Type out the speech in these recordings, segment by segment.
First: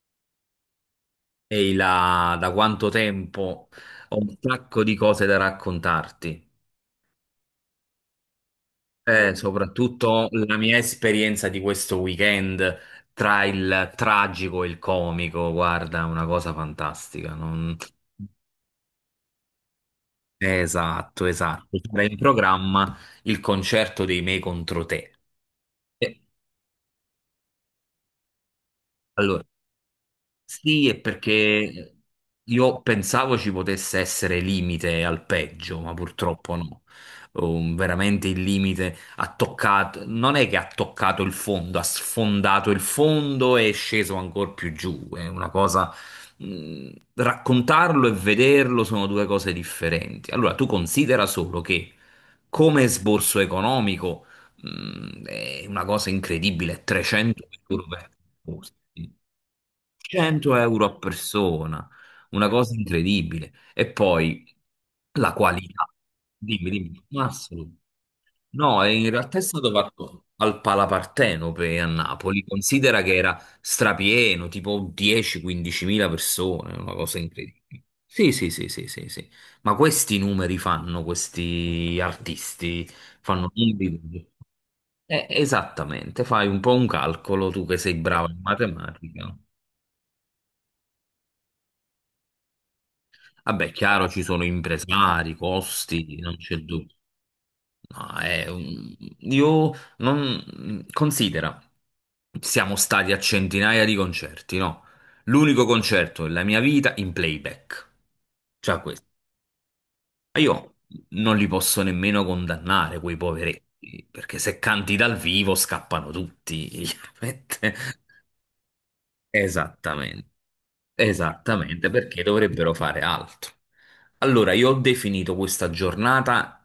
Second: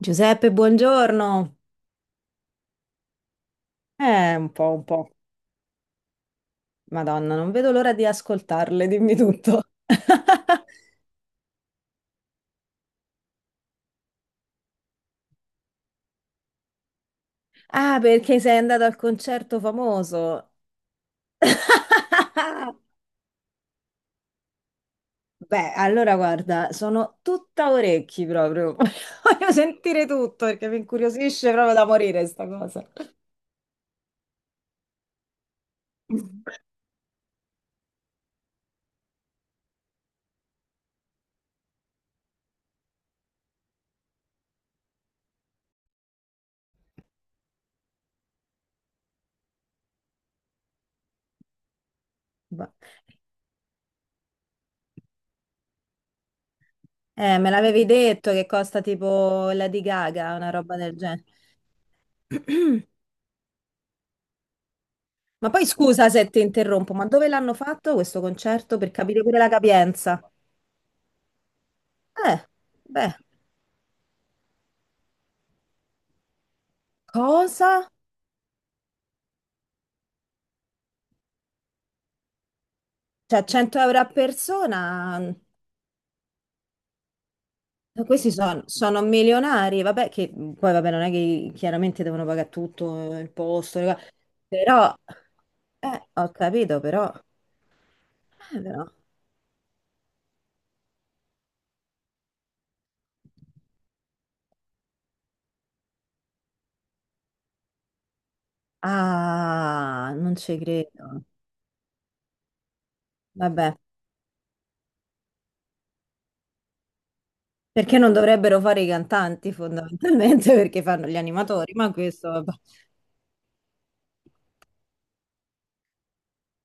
Giuseppe, buongiorno. Ehi là, da quanto tempo? Ho un Un po', sacco un di po'. cose da raccontarti. Madonna, non vedo l'ora di ascoltarle, dimmi tutto. Soprattutto la mia esperienza di questo weekend tra il tragico e il comico, guarda, una cosa fantastica. Ah, perché sei andato al concerto famoso? Esatto, esatto. C'era in programma il concerto dei Me contro te. Beh, allora Eh, guarda, sono tutta orecchi proprio. Allora, Voglio sentire tutto perché mi sì, è incuriosisce proprio da perché morire sta io cosa. pensavo ci potesse essere limite al peggio, ma purtroppo no. Veramente il limite ha toccato, non è che ha toccato il fondo, ha sfondato il fondo e è sceso ancora più giù. È una cosa. Raccontarlo e vederlo sono due cose differenti. Allora, tu considera solo che Ma- come sborso economico. È una cosa incredibile, 300 Me l'avevi euro per detto che costa persona. tipo la di Gaga, una 100 roba euro del a genere. persona, una cosa incredibile. E poi la Ma poi qualità. scusa se ti Dimmi, interrompo, dimmi, ma dove l'hanno Massimo. fatto questo concerto No, per e in capire realtà pure è la stato capienza? fatto al Palapartenope a Eh, Napoli. Considera che beh, era strapieno, tipo 10-15 mila persone, una cosa incredibile. Cosa? Sì, sì, sì, sì, sì, sì. Ma questi numeri fanno, questi artisti Cioè fanno 100 euro a numeri. persona? Esattamente, fai un po' un calcolo tu che sei brava Questi in sono matematica. milionari, vabbè, che poi vabbè, non è che chiaramente devono pagare tutto il Vabbè, posto, le chiaro, cose, ci sono però, impresari, costi, ho non c'è capito, dubbio. però, No, eh, però. Io non... Considera, siamo stati a centinaia di concerti, no? L'unico concerto della mia vita in playback. Cioè questo. Ah, non Ma ci io credo. non li posso nemmeno condannare, quei Vabbè, poveretti, perché se canti dal vivo scappano tutti, chiaramente. perché non dovrebbero fare i cantanti Esattamente, fondamentalmente perché fanno gli animatori, esattamente, ma perché questo, vabbè. dovrebbero fare altro. Allora, io ho definito questa giornata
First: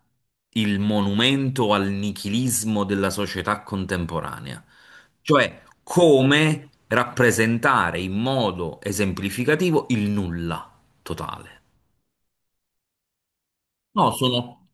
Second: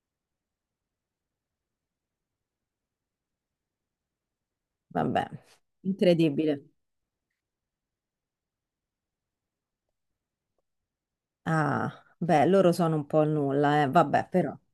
il monumento al nichilismo della società contemporanea, Vabbè, cioè come incredibile. rappresentare in modo esemplificativo il nulla totale. ah, Beh, loro sono un po' il nulla, No, vabbè, però. sono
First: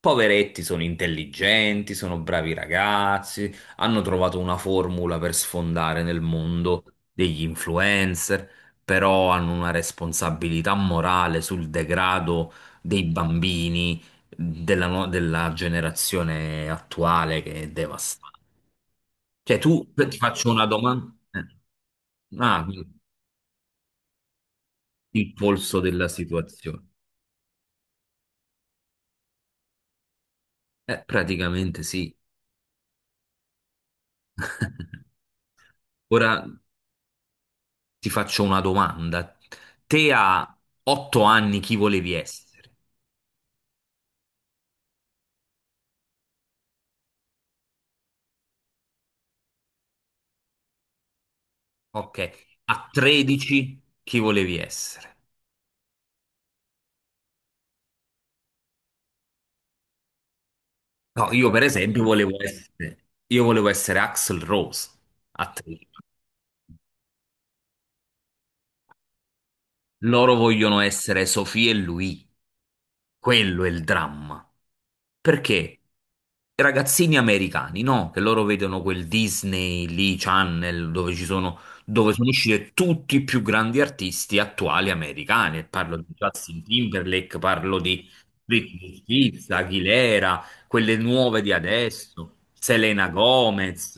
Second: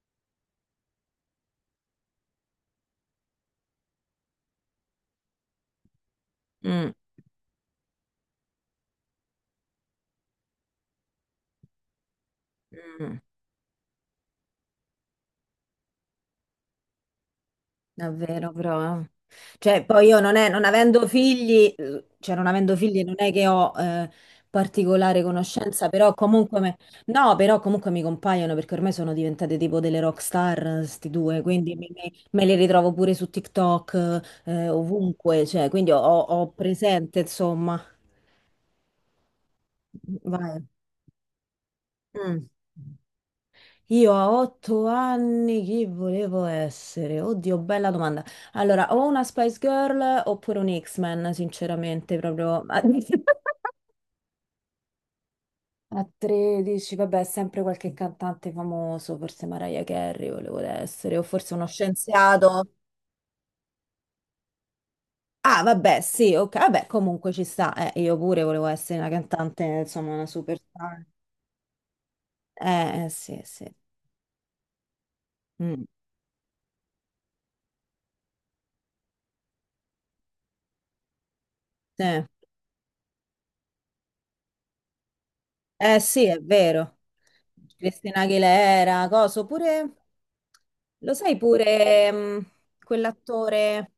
poveretti, sono intelligenti, sono bravi ragazzi, hanno trovato una formula per sfondare nel mondo Mm, degli influencer, però hanno una responsabilità morale sul degrado dei mm, bambini della, no- della generazione attuale che è devastante. davvero, però. Cioè, Cioè, tu poi ti io non è, faccio non una avendo domanda. Figli, non Ah, avendo quindi figli non è che ho particolare il polso conoscenza, della però comunque, situazione. no, però comunque mi compaiono perché ormai sono diventate tipo delle rock star, sti due, quindi Praticamente sì. me le ritrovo pure su TikTok, ovunque, cioè, quindi Ora. ho presente, insomma. Ti faccio una domanda. Te a Vai. 8 anni chi volevi Mm. essere? Io a 8 anni chi volevo essere? Oddio, bella domanda. Allora, o una Spice Girl oppure un X-Men, Ok, sinceramente, proprio. A 13 chi volevi essere? a 13, vabbè, sempre qualche cantante famoso, forse Mariah Carey volevo essere, o No, io forse per uno esempio volevo scienziato. essere, io volevo essere Axl Rose a Ah, 13. vabbè, sì, ok, vabbè, comunque ci sta. Io pure volevo essere una cantante, insomma, una Loro vogliono superstar. essere Sofì e lui. Sì, Quello sì. è il dramma. Perché Mm, i ragazzini americani, no? Che loro vedono quel Disney lì, Channel, dove ci sono, sì. dove sono usciti tutti i più grandi artisti attuali americani. Parlo di Sì, è Justin vero. Timberlake, parlo di Cristina Britney Aguilera, coso, Spears, pure... Aguilera, quelle Lo sai nuove di pure, adesso, Selena quell'attore... Gomez,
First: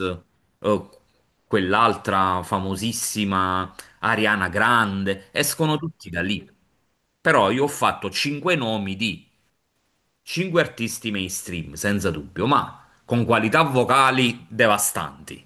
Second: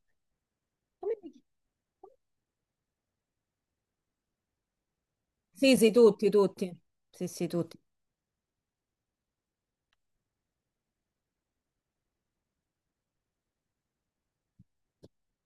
eh, Come si chiama? quell'altra famosissima Ariana Grande, Sì, escono sì, tutti da tutti, lì. tutti. Sì, sì, Però io ho tutti. fatto cinque nomi di cinque artisti mainstream, senza dubbio, ma con qualità vocali devastanti,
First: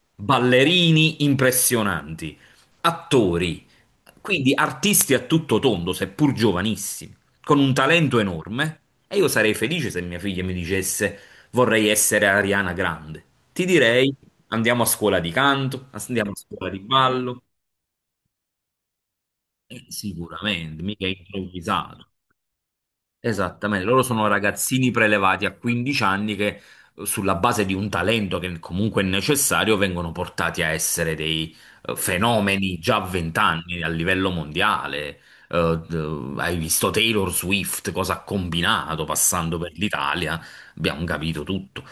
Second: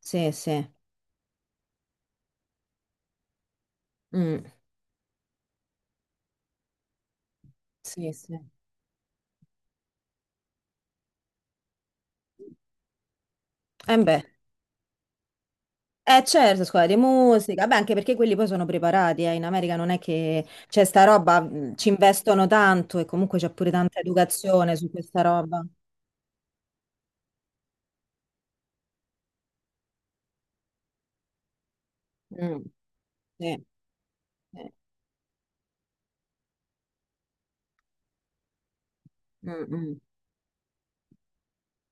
Sì, sì. ballerini impressionanti, attori, Mm, quindi artisti a tutto tondo, seppur giovanissimi, con un sì, talento sì. enorme. E io sarei felice se mia figlia mi dicesse vorrei essere Ariana Grande. Ti E direi beh. andiamo a scuola di canto, Eh andiamo a certo, scuola di scuola di ballo. musica, beh anche perché quelli poi sono preparati, eh. In America non è che Sicuramente, c'è sta mica è roba, ci improvvisato. investono tanto e comunque c'è pure Esattamente, tanta loro sono educazione ragazzini su questa prelevati a roba. 15 anni che sulla base di un talento che comunque è necessario vengono portati a essere dei Mm, fenomeni già a 20 sì, anni a livello sì. mondiale. Hai visto Taylor Swift, cosa ha combinato passando Mm, per mm, l'Italia, abbiamo capito tutto.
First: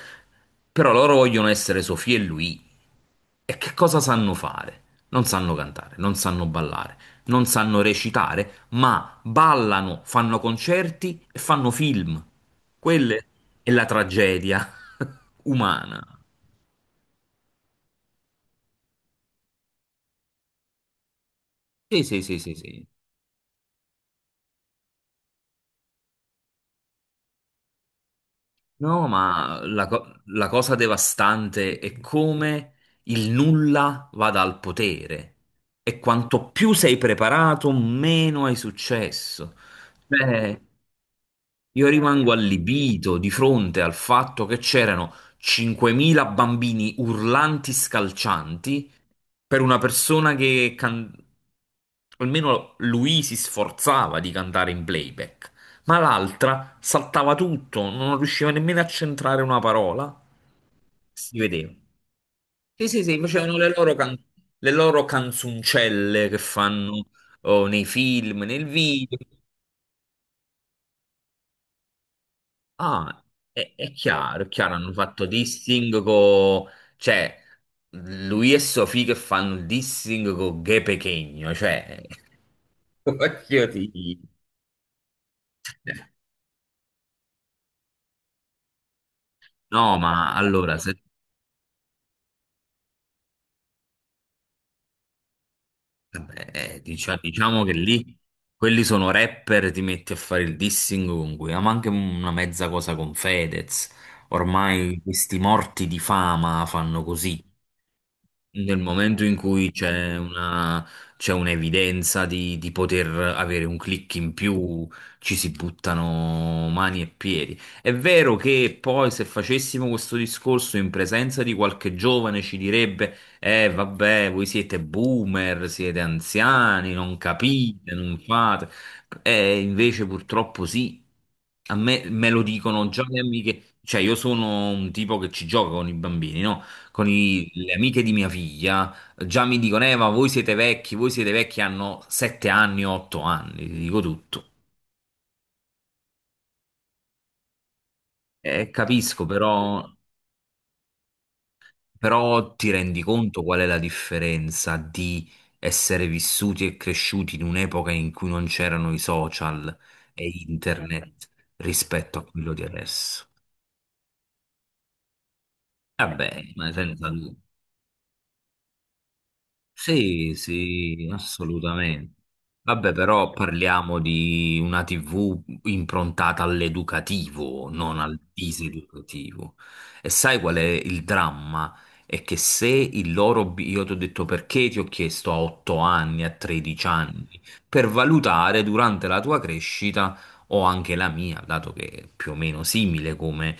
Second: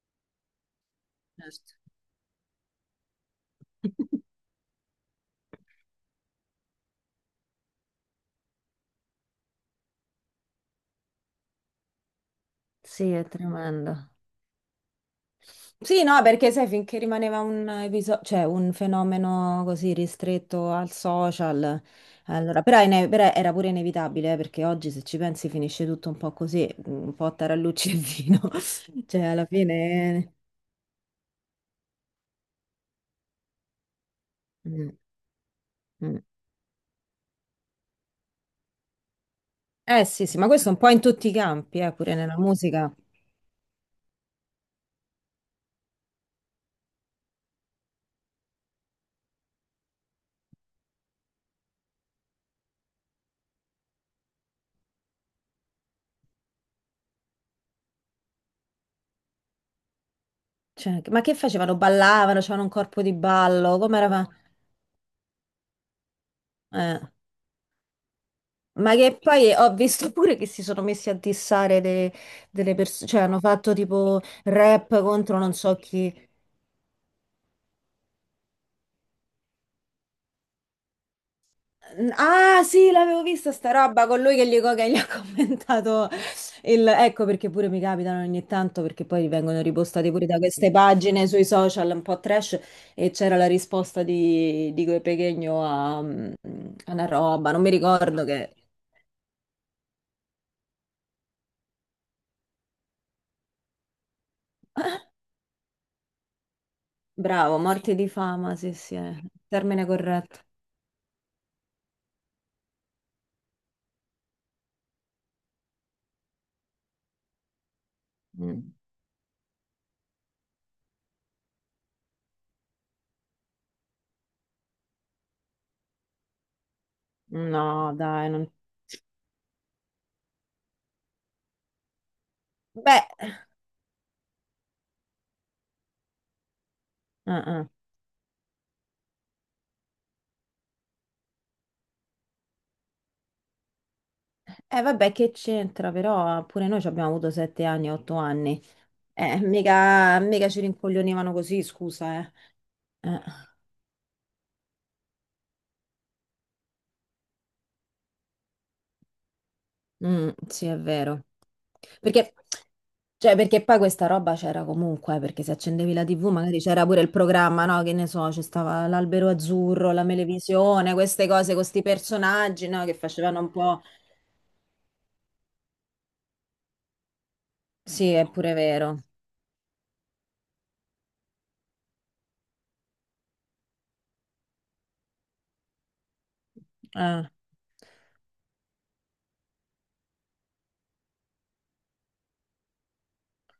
Però loro vogliono certo. essere Sofì e lui. E che cosa sanno fare? Non sanno cantare, non sanno ballare, non sanno recitare, ma ballano, fanno concerti e fanno film. Sì, Quella è è la tremendo. tragedia Sì, umana. no, perché sai, finché rimaneva un episodio, cioè un fenomeno così ristretto al social, Sì, sì, sì, sì, allora, però, sì. Però era pure inevitabile, perché oggi se ci pensi finisce tutto un po' così, un po' a tarallucci e vino, No, cioè alla ma fine... la cosa devastante è come il nulla vada al Mm, potere e mm. quanto più sei preparato, meno hai successo. Eh sì, sì, ma Cioè, questo è un po' in tutti i campi, io pure rimango nella musica. allibito di fronte al fatto che c'erano 5.000 bambini urlanti, scalcianti, per una persona che almeno lui si sforzava di cantare in playback, ma l'altra saltava tutto, non riusciva nemmeno a centrare una parola. Cioè, ma che Si vedeva. facevano? Ballavano, c'avevano un Sì, corpo sì, di sì, facevano le ballo, loro, come le loro canzoncelle che fanno era? oh, nei film, nel Ma video. che poi ho visto pure che si sono messi a delle persone, cioè Ah, hanno fatto è tipo chiaro, è chiaro, hanno rap fatto contro non so dissing chi. con... Cioè, lui e Sofì che fanno il dissing con Ghe Pechegno, cioè... Ah sì, l'avevo vista voglio sta roba dire. con lui che che gli ha commentato il... Ecco perché pure mi capitano ogni tanto perché poi vengono No, ripostati pure ma da queste allora, pagine sui social un po' trash e c'era la risposta di quel Pechegno a vabbè, una roba, non diciamo mi che lì ricordo che... quelli sono rapper, ti metti a fare il dissing con cui, ma anche una mezza cosa con Fedez. Ormai questi morti di fama fanno così. Bravo, morti di fama, sì Nel sì, è momento il in cui termine c'è corretto. una, c'è un'evidenza di poter avere un click in più, ci si buttano mani e piedi. È vero Mm. che poi se facessimo questo discorso in presenza di qualche giovane ci direbbe: vabbè, voi siete boomer, siete anziani, non No, capite, non dai, non... fate. E invece purtroppo sì. A me, me lo dicono già Beh, le amiche, cioè io sono un tipo che ci gioca con i bambini, no? Con eh. le amiche di mia figlia, già mi dicono, ma voi siete vecchi, hanno 7 anni, 8 anni, ti dico tutto. Vabbè, che c'entra, però pure noi ci abbiamo avuto 7 anni, 8 anni. Capisco, però, Mica, mica ci rincoglionivano così, scusa, eh. però ti rendi Eh, conto qual è la differenza di essere vissuti e cresciuti in un'epoca in cui non c'erano i social e mm, sì, è vero. internet rispetto a Perché, quello di adesso? cioè, perché poi questa roba c'era comunque, perché se accendevi la TV Vabbè, magari ma c'era pure senza il dubbio. programma, no? Che ne so, c'è stava l'Albero Azzurro, la Sì, Melevisione, sì, queste cose con questi assolutamente. personaggi, no? Vabbè, Che però facevano un po'... parliamo di una TV improntata all'educativo, non Sì, al è pure vero. diseducativo. E sai qual è il dramma? È che se il loro... Io ti ho detto perché ti ho chiesto a 8 anni, a 13 Eh, anni, per valutare durante la tua crescita o anche la mia, dato che è più o meno simile come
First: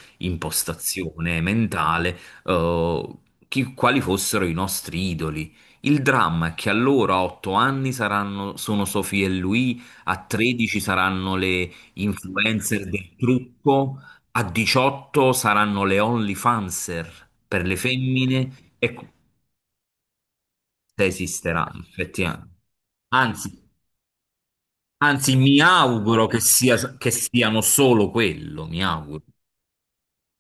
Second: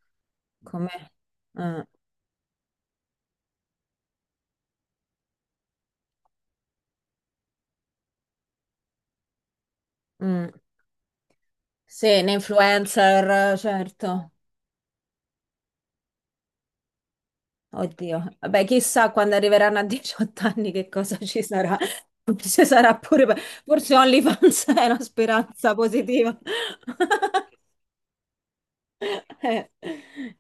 come... impostazione mentale, eh, quali fossero i nostri idoli. Il dramma è che allora a 8 anni saranno, sono Sophie e lui, a Mm. 13 saranno le Sì, un influencer del influencer, trucco, certo. a 18 saranno le OnlyFanser per le Oddio. femmine Vabbè, e chissà quando arriveranno a 18 anni che se cosa ci esisterà sarà. effettivamente. Forse sarà pure... Anzi, Forse OnlyFans è una anzi, mi speranza auguro positiva. che sia, che siano solo quello, mi auguro. Eh,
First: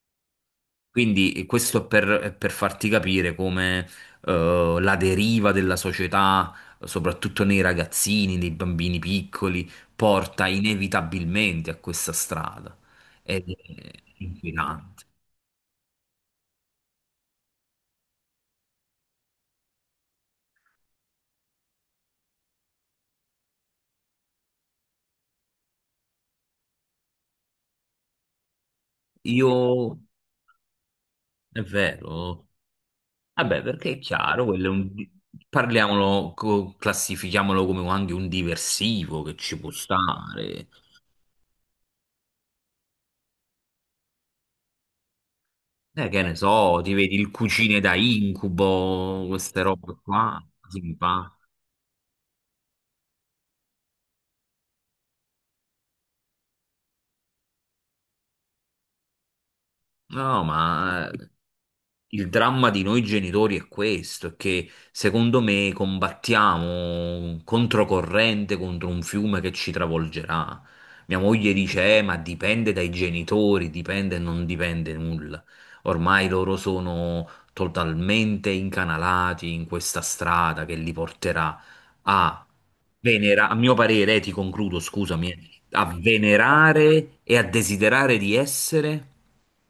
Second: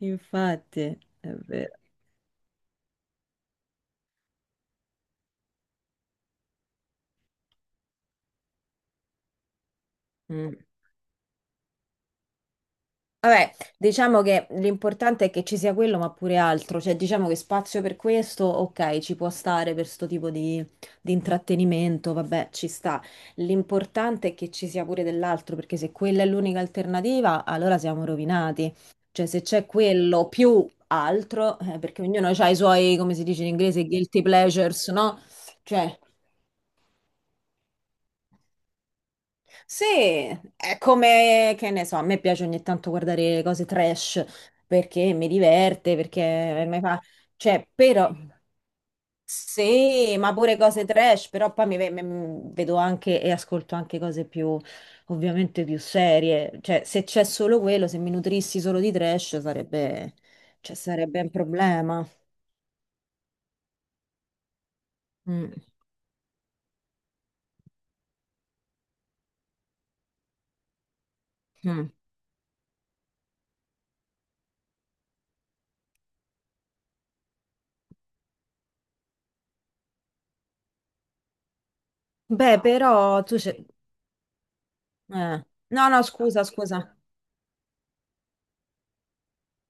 infatti, è Quindi vero. questo è per farti capire come la deriva della società, soprattutto nei ragazzini, nei bambini piccoli, porta Mm. inevitabilmente a questa strada. Ed Vabbè, è diciamo che inquietante. l'importante è che ci sia quello, ma pure altro, cioè diciamo che spazio per questo, ok, ci può stare per sto tipo di intrattenimento, vabbè, ci sta. L'importante è che ci sia pure dell'altro, perché se quella è l'unica alternativa, allora siamo rovinati. Cioè se Io, c'è quello più altro, è perché ognuno vero, ha i suoi, come si dice in vabbè, inglese, perché è guilty chiaro, pleasures, no? Cioè... parliamolo, classifichiamolo come anche un diversivo che ci può Sì, stare. è come, che ne so, a me piace ogni tanto guardare le cose trash perché mi diverte, Che ne perché so, mi ti fa... vedi il Cioè, cucine da però... incubo, queste robe Sì, ma qua. pure cose trash, però poi vedo anche e ascolto anche cose più, ovviamente più serie. Cioè, se c'è solo quello, se mi nutrissi solo di trash sarebbe, No, cioè, ma sarebbe sì. un problema. Il dramma di noi genitori è questo, è che secondo Mm, me combattiamo controcorrente contro un fiume che ci travolgerà. Mia moglie mm. dice, ma dipende dai genitori, dipende e non dipende nulla." Ormai loro sono totalmente incanalati in questa strada che li porterà a Beh, però tu c'è... a mio parere, ti concludo, scusami, eh. a No, no, scusa, scusa. venerare e a desiderare di essere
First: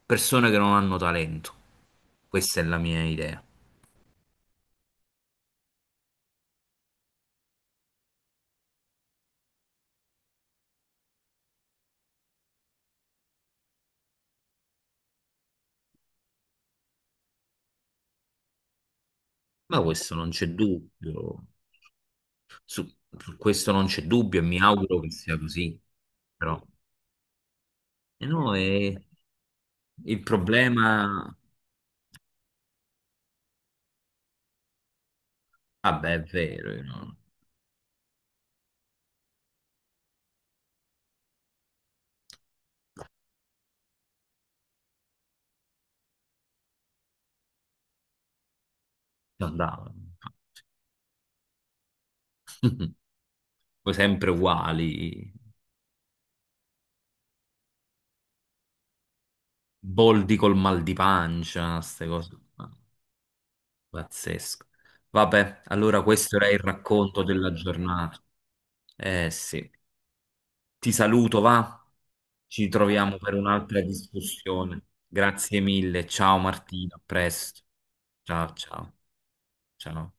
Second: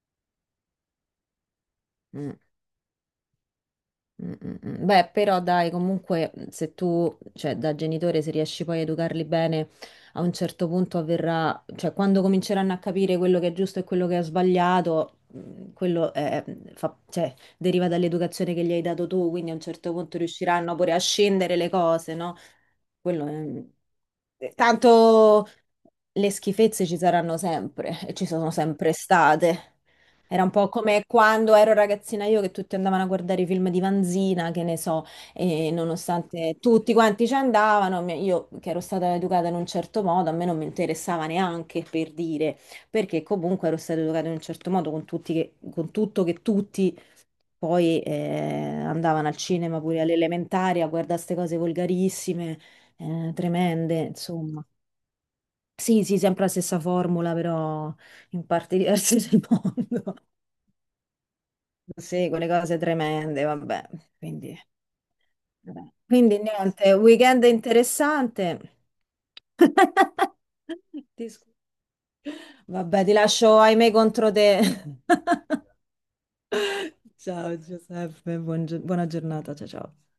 persone che non hanno talento. Mm. Questa è la mia idea. Mm, mm, mm. Beh, però dai, comunque se tu, cioè da genitore, se riesci poi a educarli bene, a un certo punto avverrà, cioè quando cominceranno a capire quello che è giusto e quello che è sbagliato, mm, cioè, deriva dall'educazione che gli hai dato tu, quindi a un Ma certo questo punto non c'è riusciranno pure a dubbio. scendere le cose, no? Su, Quello è... su mm, questo non c'è dubbio e mi auguro che sia tanto così. le Però, schifezze ci saranno sempre e e ci sono no, sempre e state. il Era un po' come problema... quando ero ragazzina io che tutti andavano a guardare i film di Vanzina, che ne so, e Vabbè, è nonostante vero, io tutti non quanti ci andavano, io che ero stata educata in un certo modo, a me non mi interessava neanche per dire, perché comunque ero stata educata in un certo modo con con tutto che tutti poi andavano al non cinema andavo. pure all'elementare a guardare queste cose volgarissime, Poi tremende, sempre insomma. uguali, Sì, sì, sempre la stessa formula, però in parti diverse del mondo. boldi col mal di pancia, queste Sì, cose quelle qua. cose tremende, vabbè. Quindi, Pazzesco. Vabbè, vabbè. allora questo Quindi era il niente, racconto weekend della giornata. interessante. Eh sì, ti Ti saluto, scu- va? Ci Vabbè, ti troviamo per lascio un'altra ahimè contro te. discussione. Grazie mille, ciao Martina, a Ciao presto. Giuseppe, Ciao, ciao, buona giornata, ciao ciao. ciao.